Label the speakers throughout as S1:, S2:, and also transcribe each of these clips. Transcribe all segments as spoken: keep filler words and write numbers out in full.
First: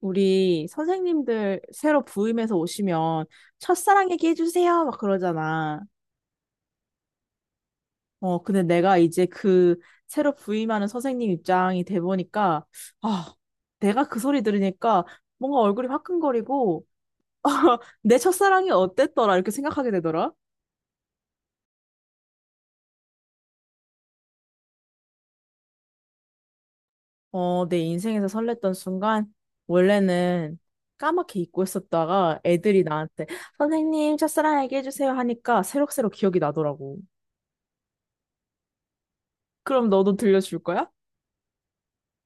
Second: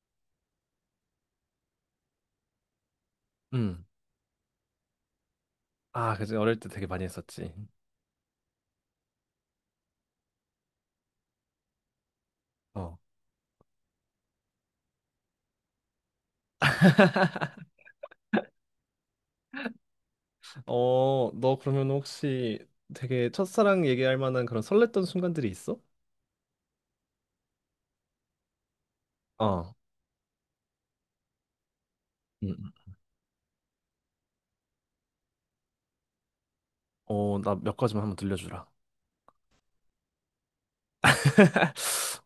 S1: 우리 선생님들 새로 부임해서 오시면
S2: 음.
S1: 첫사랑 얘기해 주세요 막 그러잖아.
S2: 아, 그치. 어릴 때 되게 많이 했었지.
S1: 어, 근데 내가 이제 그 새로 부임하는 선생님 입장이 돼 보니까
S2: 어.
S1: 아, 내가 그 소리 들으니까 뭔가 얼굴이 화끈거리고 내 첫사랑이 어땠더라 이렇게 생각하게 되더라.
S2: 어, 너 그러면 혹시 되게 첫사랑 얘기할 만한 그런 설렜던 순간들이 있어?
S1: 어, 내 인생에서 설렜던 순간
S2: 어.
S1: 원래는 까맣게 잊고 있었다가
S2: 음,
S1: 애들이
S2: 음.
S1: 나한테 선생님 첫사랑 얘기해 주세요 하니까 새록새록 기억이 나더라고.
S2: 어, 나 몇 가지만 한번 들려주라.
S1: 그럼 너도 들려줄 거야?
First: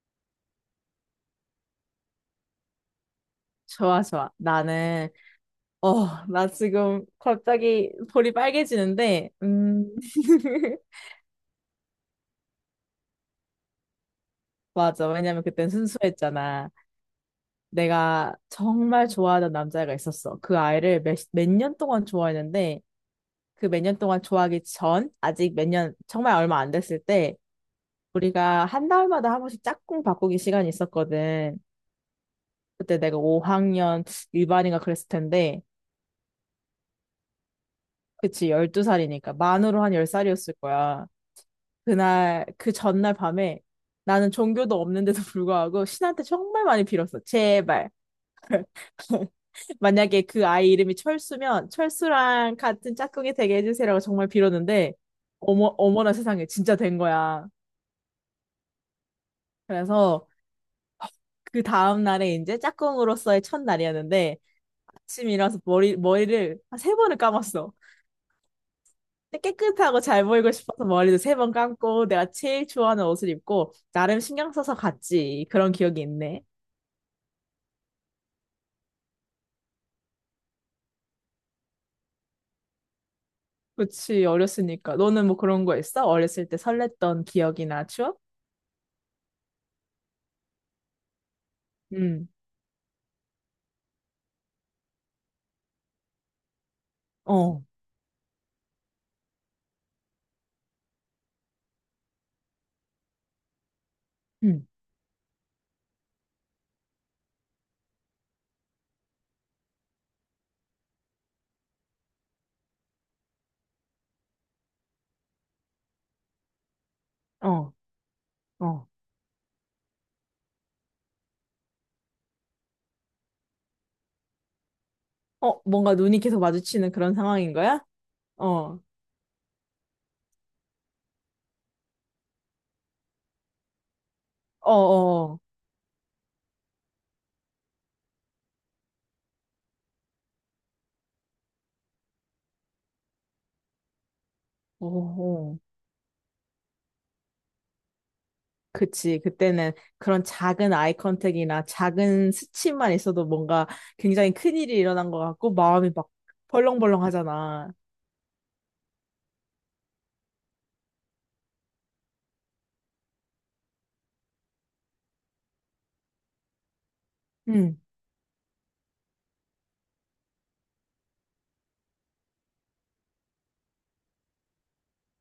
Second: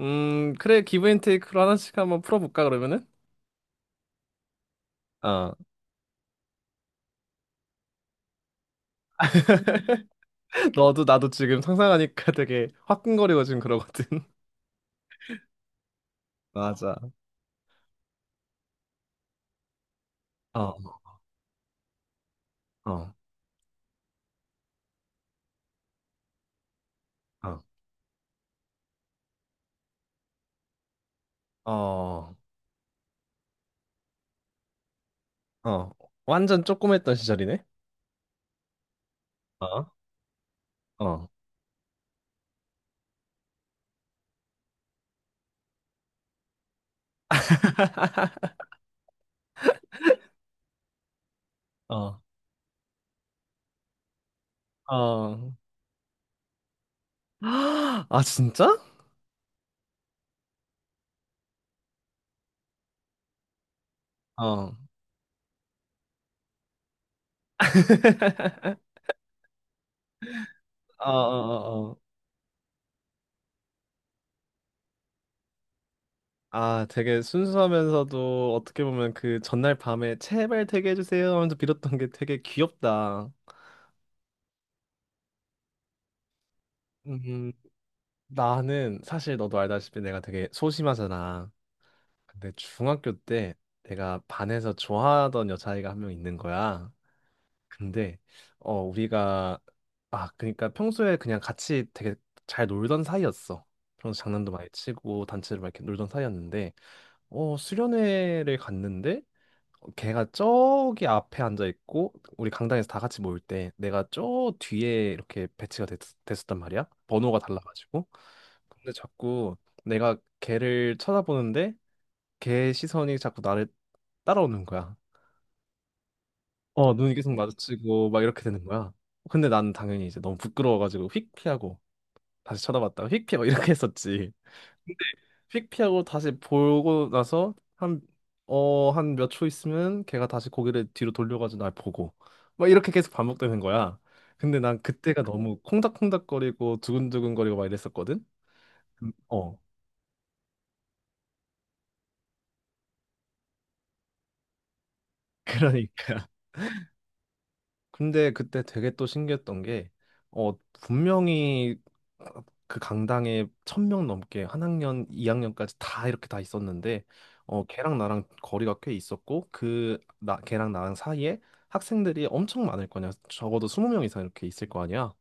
S2: 음, 그래. 기브 앤 테이크로 하나씩 한번 풀어볼까, 그러면은?
S1: 좋아, 좋아. 나는,
S2: 어.
S1: 어, 나 지금 갑자기 볼이 빨개지는데, 음,
S2: 너도 나도 지금 상상하니까 되게 화끈거리고 지금 그러거든.
S1: 맞아. 왜냐면 그땐 순수했잖아.
S2: 맞아.
S1: 내가 정말 좋아하던 남자애가 있었어. 그
S2: 어,
S1: 아이를 몇, 몇 년 동안 좋아했는데,
S2: 어,
S1: 그 몇 년 동안 좋아하기 전, 아직 몇 년, 정말 얼마 안 됐을 때,
S2: 어,
S1: 우리가 한 달마다 한 번씩 짝꿍 바꾸기 시간이 있었거든.
S2: 어,
S1: 그때 내가 오 학년 일반인가 그랬을 텐데,
S2: 어. 완전 쪼꼬맸던 시절이네.
S1: 그치, 열두 살이니까 만으로
S2: 어,
S1: 한 열 살이었을 거야.
S2: 어.
S1: 그날, 그 전날 밤에 나는 종교도 없는데도 불구하고 신한테 정말 많이 빌었어. 제발. 만약에 그 아이 이름이 철수면
S2: 어,
S1: 철수랑 같은 짝꿍이 되게 해주세요라고 정말 빌었는데
S2: 어.
S1: 어머 어머나 세상에 진짜 된 거야.
S2: 아, 진짜?
S1: 그래서 그 다음 날에 이제 짝꿍으로서의 첫날이었는데
S2: 어.
S1: 아침 일어나서 머리 머리를 한 세 번을 감았어. 깨끗하고 잘 보이고 싶어서
S2: 어, 어,
S1: 머리도 세 번
S2: 어, 어.
S1: 감고 내가 제일 좋아하는 옷을 입고 나름 신경 써서 갔지. 그런 기억이 있네.
S2: 아, 되게 순수하면서도 어떻게 보면 그 전날 밤에 제발 되게 해주세요 하면서 빌었던 게 되게 귀엽다.
S1: 그치, 어렸으니까. 너는 뭐 그런 거 있어? 어렸을 때 설렜던
S2: 음,
S1: 기억이나 추억?
S2: 나는 사실 너도 알다시피 내가 되게 소심하잖아.
S1: 응.
S2: 근데 중학교 때 내가 반에서 좋아하던 여자아이가 한 명 있는 거야.
S1: 어,
S2: 근데 어 우리가 아 그러니까 평소에 그냥 같이 되게 잘 놀던 사이였어. 평소 장난도
S1: 응.
S2: 많이 치고 단체로 막 이렇게 놀던 사이였는데 어 수련회를 갔는데 어, 걔가 저기 앞에 앉아 있고 우리 강당에서 다 같이 모일 때 내가 저 뒤에 이렇게 배치가 됐, 됐었단 말이야. 번호가
S1: 어,
S2: 달라가지고.
S1: 어.
S2: 근데 자꾸 내가 걔를 쳐다보는데 걔 시선이 자꾸 나를 따라오는 거야.
S1: 어, 뭔가 눈이 계속 마주치는
S2: 어, 눈이
S1: 그런
S2: 계속
S1: 상황인 거야?
S2: 마주치고 막 이렇게
S1: 어,
S2: 되는
S1: 어,
S2: 거야. 근데 난 당연히 이제 너무 부끄러워가지고 휙 피하고 다시 쳐다봤다가 휙 피하고 이렇게 했었지. 근데
S1: 어,
S2: 휙 피하고 다시 보고 나서 한, 어, 한 몇 초 있으면 걔가 다시 고개를 뒤로 돌려가지고 날 보고 막 이렇게 계속 반복되는 거야. 근데 난
S1: 어,
S2: 그때가
S1: 어. 어.
S2: 너무 콩닥콩닥거리고 두근두근거리고 막 이랬었거든. 음.
S1: 그치.
S2: 어,
S1: 그때는 그런 작은 아이 컨택이나 작은 스침만 있어도 뭔가 굉장히 큰일이 일어난 것 같고 마음이 막
S2: 그러니까
S1: 벌렁벌렁 하잖아.
S2: 근데 그때 되게 또 신기했던 게, 어, 분명히 그 강당에 천 명 넘게 한 학년, 이학년까지다 이렇게 다 있었는데, 어, 걔랑 나랑 거리가 꽤 있었고, 그, 나, 걔랑 나랑 사이에 학생들이 엄청 많을 거냐. 적어도 이십 명 이상 이렇게 있을 거 아니야.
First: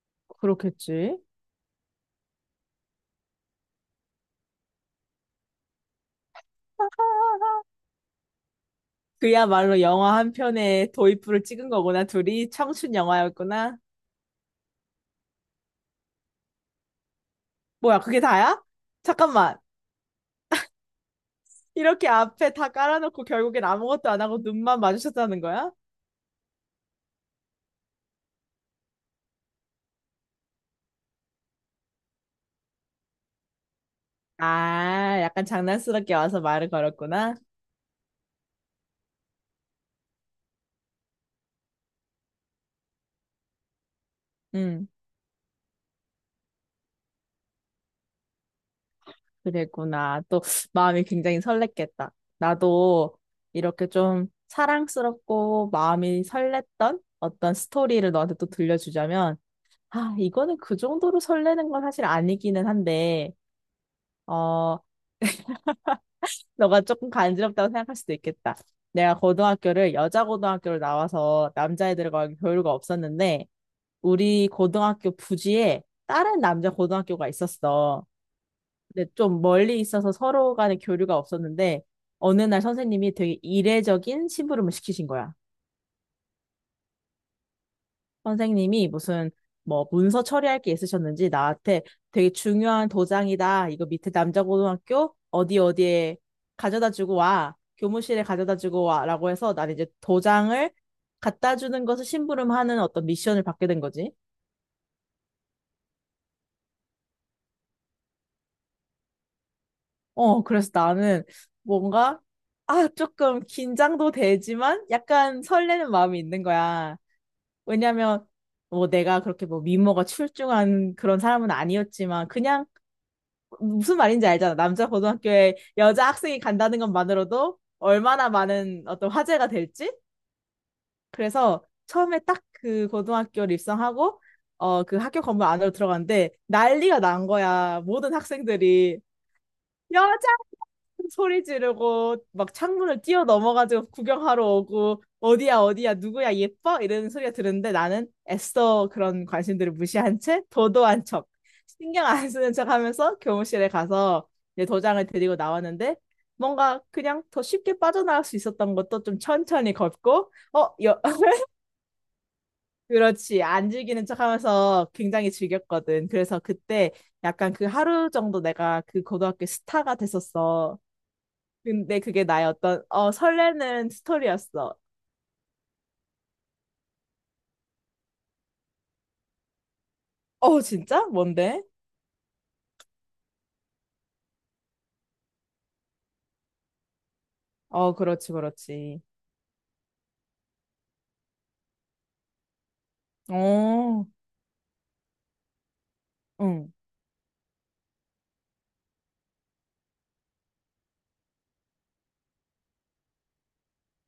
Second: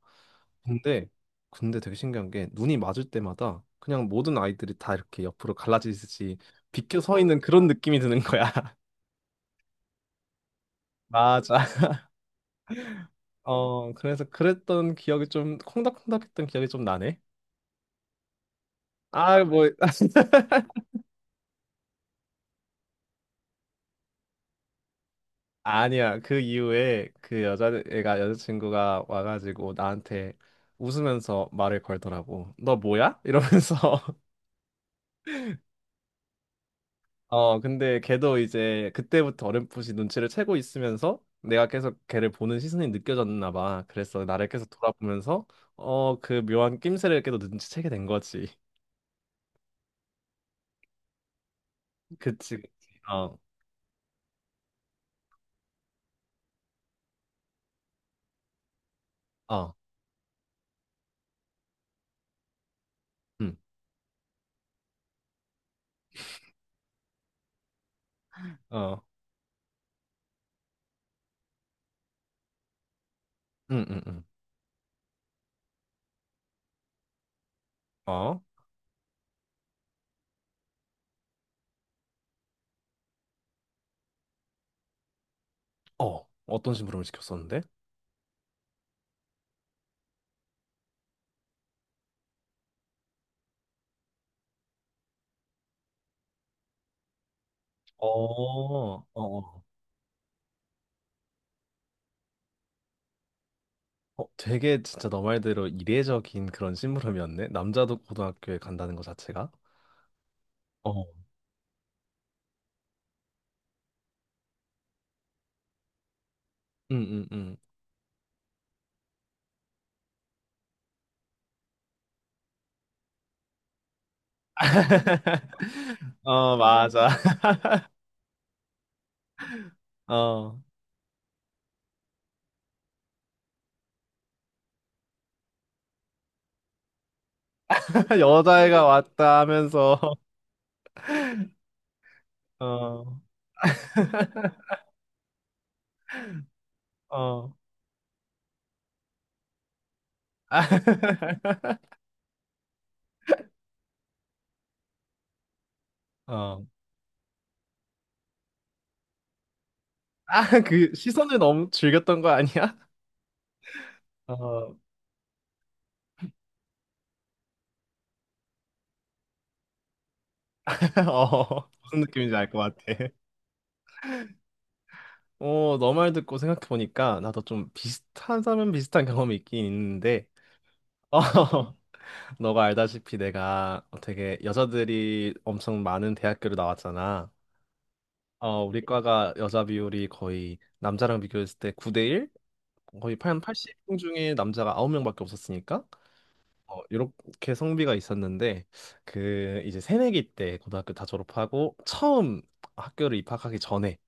S2: 근데,
S1: 그렇겠지.
S2: 근데 되게 신기한 게, 눈이 맞을 때마다 그냥 모든 아이들이 다 이렇게 옆으로 갈라지듯이 비켜 서 있는 그런 느낌이 드는 거야.
S1: 그야말로 영화 한 편에 도입부를
S2: 맞아.
S1: 찍은 거구나. 둘이 청춘 영화였구나.
S2: 어, 그래서 그랬던 기억이 좀 콩닥콩닥했던 기억이 좀 나네.
S1: 뭐야, 그게 다야?
S2: 아,
S1: 잠깐만.
S2: 뭐.
S1: 이렇게 앞에 다 깔아놓고 결국엔 아무것도 안 하고 눈만 마주쳤다는 거야?
S2: 아니야. 그 이후에 그 여자애가 여자친구가 와가지고 나한테 웃으면서 말을 걸더라고. 너 뭐야? 이러면서.
S1: 아, 약간 장난스럽게 와서 말을 걸었구나.
S2: 어, 근데 걔도 이제 그때부터 어렴풋이 눈치를 채고 있으면서 내가 계속 걔를 보는 시선이 느껴졌나 봐. 그래서 나를 계속
S1: 응,
S2: 돌아보면서 어, 그 묘한 낌새를 계속 눈치채게 된 거지.
S1: 그랬구나. 또 마음이 굉장히 설렜겠다.
S2: 그치, 그치.
S1: 나도
S2: 어,
S1: 이렇게 좀 사랑스럽고 마음이 설렜던 어떤 스토리를 너한테 또 들려주자면,
S2: 어,
S1: 아, 이거는 그 정도로 설레는 건 사실 아니기는 한데,
S2: 응,
S1: 어, 너가 조금 간지럽다고 생각할 수도 있겠다.
S2: 어,
S1: 내가 고등학교를 여자 고등학교로 나와서 남자애들과 교류가 없었는데,
S2: 응, 응, 응.
S1: 우리 고등학교 부지에 다른 남자 고등학교가 있었어.
S2: 어.
S1: 근데 좀 멀리 있어서 서로 간에 교류가 없었는데, 어느 날 선생님이 되게 이례적인 심부름을 시키신 거야.
S2: 어, 어떤 심부름을 시켰었는데?
S1: 선생님이 무슨 뭐 문서 처리할 게 있으셨는지 나한테 되게 중요한 도장이다. 이거 밑에 남자고등학교 어디 어디에 가져다 주고 와.
S2: 어,
S1: 교무실에 가져다 주고
S2: 어,
S1: 와라고 해서
S2: 어.
S1: 난 이제 도장을 갖다 주는 것을 심부름하는 어떤 미션을 받게 된 거지.
S2: 어, 되게 진짜 너 말대로 이례적인 그런 심부름이었네. 남자도 고등학교에 간다는 것 자체가.
S1: 어, 그래서
S2: 어,
S1: 나는 뭔가 아, 조금 긴장도 되지만 약간 설레는 마음이 있는 거야.
S2: 응, 응, 응.
S1: 왜냐면 뭐 내가 그렇게 뭐 미모가 출중한 그런 사람은 아니었지만 그냥 무슨 말인지 알잖아. 남자 고등학교에 여자 학생이
S2: 어,
S1: 간다는
S2: 맞아.
S1: 것만으로도 얼마나 많은 어떤 화제가 될지.
S2: 어,
S1: 그래서 처음에 딱 그 고등학교를 입성하고 어, 그 학교 건물 안으로 들어갔는데 난리가 난 거야. 모든
S2: 여자애가
S1: 학생들이
S2: 왔다 하면서,
S1: 여자 소리 지르고 막 창문을
S2: 어,
S1: 뛰어 넘어가지고 구경하러 오고 어디야 어디야 누구야 예뻐 이런 소리가
S2: 어,
S1: 들었는데 나는 애써 그런 관심들을 무시한 채
S2: 아,
S1: 도도한 척 신경 안 쓰는 척 하면서 교무실에 가서 이제 도장을 들이고 나왔는데
S2: 어.
S1: 뭔가 그냥 더 쉽게 빠져나갈 수 있었던 것도 좀 천천히 걷고
S2: 아,
S1: 어
S2: 그
S1: 여,
S2: 시선을 너무 즐겼던 거 아니야?
S1: 그렇지 안 즐기는 척
S2: 어,
S1: 하면서 굉장히 즐겼거든 그래서 그때 약간 그 하루 정도 내가 그 고등학교 스타가 됐었어.
S2: 어, 무슨
S1: 근데 그게
S2: 느낌인지
S1: 나의
S2: 알 것
S1: 어떤
S2: 같아.
S1: 어 설레는 스토리였어.
S2: 어, 너 말 듣고 생각해보니까 나도 좀 비슷하다면 비슷한 경험이 있긴 있는데,
S1: 어 진짜?
S2: 어,
S1: 뭔데?
S2: 너가 알다시피 내가 어, 되게 여자들이 엄청 많은 대학교를 나왔잖아.
S1: 어 그렇지
S2: 어, 우리
S1: 그렇지.
S2: 과가 여자 비율이 거의 남자랑 비교했을 때 구 대 일? 거의 팔 팔십 명
S1: 어
S2: 중에 남자가 아홉 명밖에 없었으니까,
S1: 응.
S2: 어, 이렇게 성비가 있었는데, 그 이제 새내기 때 고등학교 다 졸업하고 처음 학교를 입학하기 전에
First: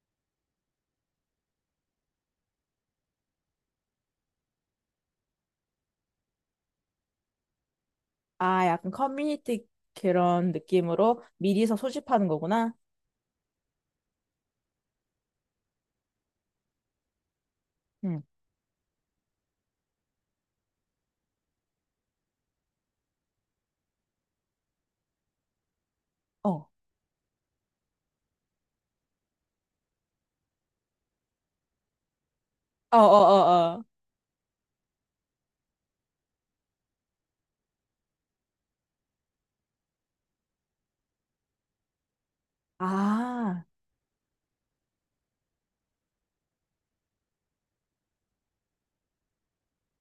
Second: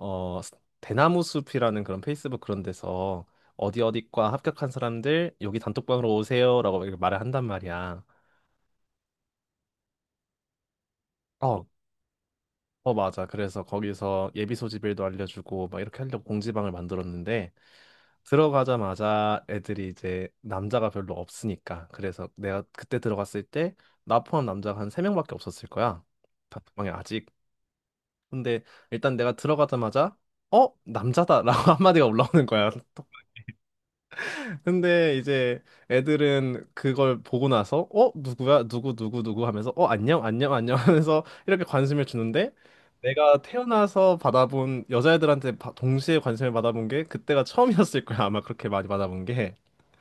S2: 어, 스- 대나무 숲이라는 그런 페이스북 그런 데서 어디 어디과 합격한 사람들 여기 단톡방으로 오세요라고 이렇게 말을 한단 말이야.
S1: 아 약간 커뮤니티 그런 느낌으로
S2: 어,
S1: 미리서 소집하는 거구나.
S2: 어, 맞아. 그래서 거기서 예비 소집일도 알려주고 막 이렇게 하려고 공지방을 만들었는데
S1: 응.
S2: 들어가자마자 애들이 이제 남자가 별로 없으니까 그래서 내가 그때 들어갔을 때 나 포함 남자가 한 세명밖에 없었을 거야.
S1: 어. 어
S2: 단톡방에 아직. 근데 일단 내가 들어가자마자 어? 남자다 라고 한마디가 올라오는 거야.
S1: 어어 어.
S2: 근데 이제 애들은 그걸 보고 나서 어 누구야 누구 누구 누구 하면서 어 안녕 안녕 안녕 하면서 이렇게 관심을 주는데 내가
S1: 아,
S2: 태어나서 받아본 여자애들한테 바- 동시에 관심을 받아본 게 그때가 처음이었을 거야 아마 그렇게 많이 받아본 게.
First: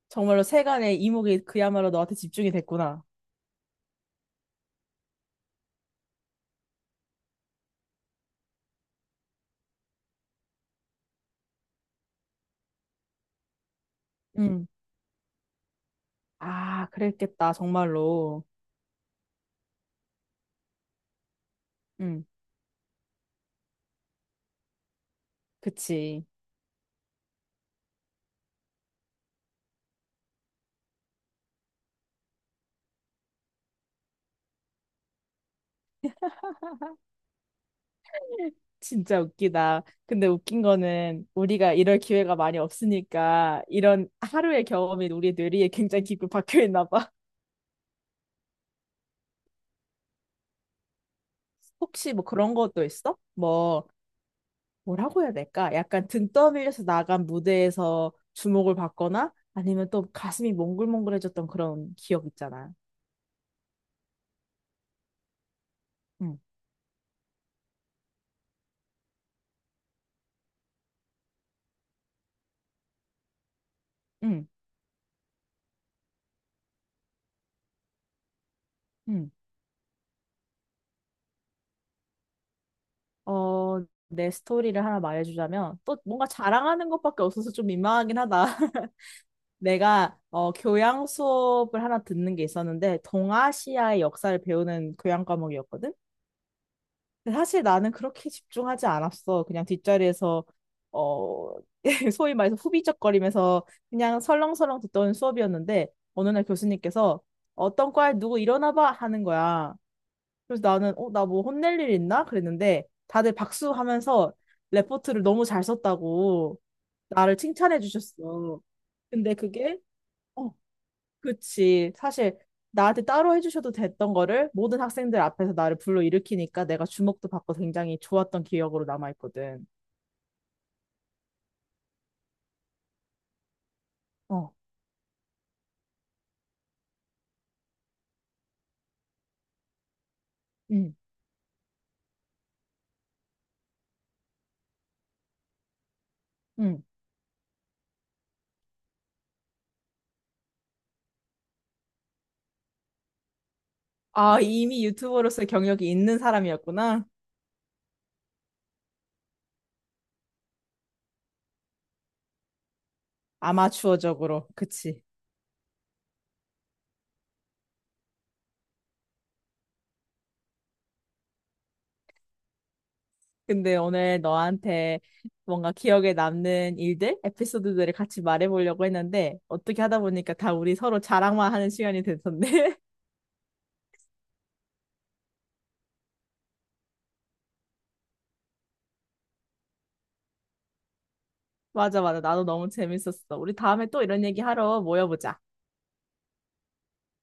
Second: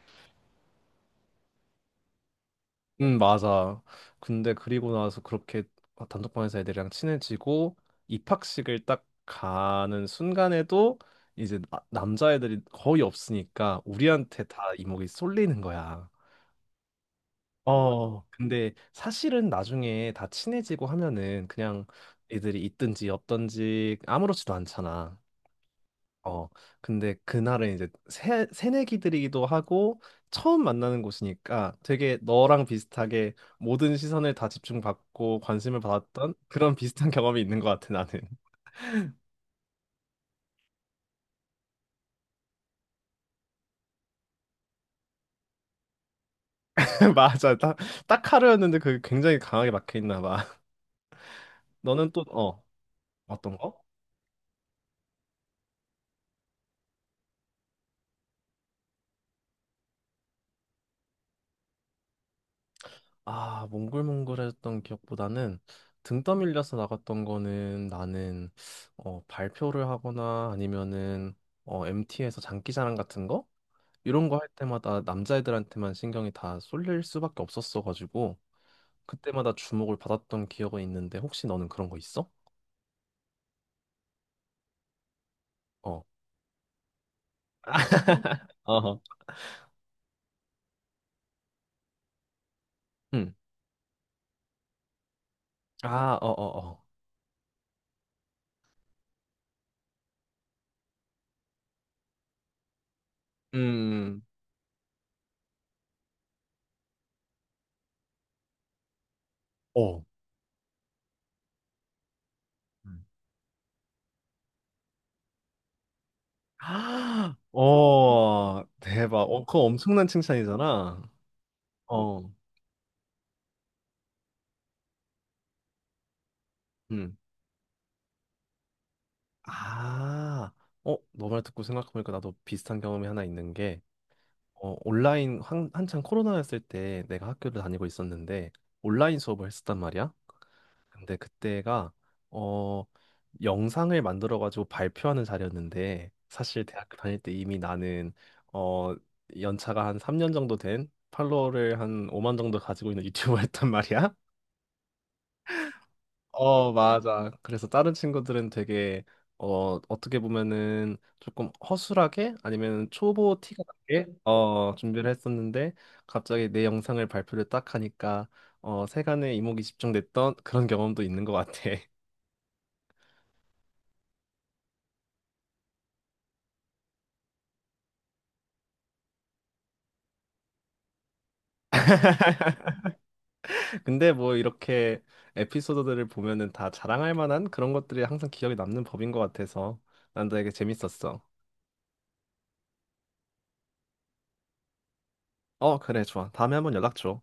S1: 정말로 세간의 이목이 그야말로 너한테 집중이 됐구나.
S2: 음, 맞아. 근데 그리고 나서 그렇게 어, 단톡방에서 애들이랑 친해지고 입학식을 딱 가는 순간에도 이제 나- 남자애들이 거의 없으니까 우리한테 다
S1: 응.
S2: 이목이 쏠리는 거야.
S1: 아, 그랬겠다
S2: 어,
S1: 정말로.
S2: 근데 사실은 나중에 다 친해지고 하면은 그냥
S1: 응.
S2: 애들이 있든지 없든지 아무렇지도 않잖아.
S1: 그치.
S2: 어, 근데 그날은 이제 새, 새내기들이기도 하고 처음 만나는 곳이니까 되게 너랑 비슷하게 모든 시선을 다 집중받고 관심을 받았던 그런 비슷한 경험이 있는 것 같아, 나는.
S1: 진짜 웃기다. 근데 웃긴 거는 우리가 이럴 기회가 많이 없으니까 이런 하루의 경험이 우리 뇌리에 굉장히 깊이 박혀 있나 봐.
S2: 맞아. 딱, 딱 하루였는데 그게 굉장히 강하게 막혀있나 봐. 너는
S1: 혹시
S2: 또,
S1: 뭐 그런
S2: 어,
S1: 것도 있어?
S2: 어떤 거?
S1: 뭐 뭐라고 해야 될까? 약간 등 떠밀려서 나간 무대에서 주목을 받거나 아니면 또 가슴이 몽글몽글해졌던 그런 기억 있잖아.
S2: 아, 몽글몽글했던 기억보다는 등
S1: 응,
S2: 떠밀려서 나갔던 거는 나는 어, 발표를 하거나 아니면은 어, 엠티에서 장기자랑 같은 거 이런 거
S1: 응,
S2: 할 때마다 남자애들한테만 신경이 다 쏠릴 수밖에 없었어 가지고
S1: 응.
S2: 그때마다 주목을 받았던 기억은 있는데 혹시 너는 그런 거 있어?
S1: 어, 내 스토리를 하나 말해주자면 또
S2: 어.
S1: 뭔가 자랑하는 것밖에 없어서 좀 민망하긴 하다.
S2: 어허.
S1: 내가 어, 교양 수업을 하나 듣는 게 있었는데
S2: 응.
S1: 동아시아의 역사를 배우는 교양 과목이었거든.
S2: 아, 어, 어, 어.
S1: 근데 사실 나는 그렇게 집중하지 않았어. 그냥 뒷자리에서 어, 소위 말해서 후비적거리면서 그냥
S2: 음.
S1: 설렁설렁 듣던 수업이었는데 어느 날 교수님께서 어떤 과에 누구 일어나 봐 하는 거야.
S2: 어.
S1: 그래서 나는 어, 나 뭐 혼낼 일 있나? 그랬는데
S2: 음.
S1: 다들 박수하면서 레포트를 너무 잘 썼다고
S2: 아,
S1: 나를 칭찬해 주셨어.
S2: 어, 대박.
S1: 근데
S2: 어, 그거
S1: 그게
S2: 엄청난
S1: 어,
S2: 칭찬이잖아.
S1: 그치.
S2: 어.
S1: 사실 나한테 따로 해주셔도 됐던 거를 모든 학생들 앞에서 나를 불러일으키니까 내가 주목도 받고 굉장히 좋았던 기억으로 남아있거든.
S2: 아, 어, 너 말 듣고 생각해보니까 나도 비슷한 경험이 하나 있는 게,
S1: 어,
S2: 어, 온라인 한, 한창 코로나였을 때 내가 학교를 다니고 있었는데, 온라인 수업을 했었단 말이야.
S1: 응,
S2: 근데 그때가, 어, 영상을 만들어가지고 발표하는 자리였는데, 사실
S1: 응.
S2: 대학교 다닐 때 이미 나는, 어, 연차가 한 삼 년 정도 된 팔로워를 한 오만 정도 가지고 있는 유튜버였단 말이야.
S1: 아, 이미 유튜버로서의 경력이 있는
S2: 어,
S1: 사람이었구나.
S2: 맞아. 그래서 다른 친구들은 되게 어, 어떻게 보면은 조금 허술하게 아니면 초보 티가 나게
S1: 아마추어적으로.
S2: 어,
S1: 그치.
S2: 준비를 했었는데 갑자기 내 영상을 발표를 딱 하니까 어, 세간의 이목이 집중됐던 그런 경험도 있는 것 같아.
S1: 근데 오늘 너한테 뭔가 기억에 남는 일들, 에피소드들을 같이 말해보려고 했는데 어떻게 하다 보니까 다 우리 서로 자랑만 하는 시간이 됐었네.
S2: 근데 뭐 이렇게 에피소드들을 보면은 다 자랑할 만한 그런 것들이 항상 기억에 남는 법인 것 같아서 난 되게 재밌었어.
S1: 맞아, 맞아. 나도 너무 재밌었어. 우리 다음에 또 이런 얘기 하러 모여보자.
S2: 어, 그래, 좋아. 다음에 한번 연락 줘.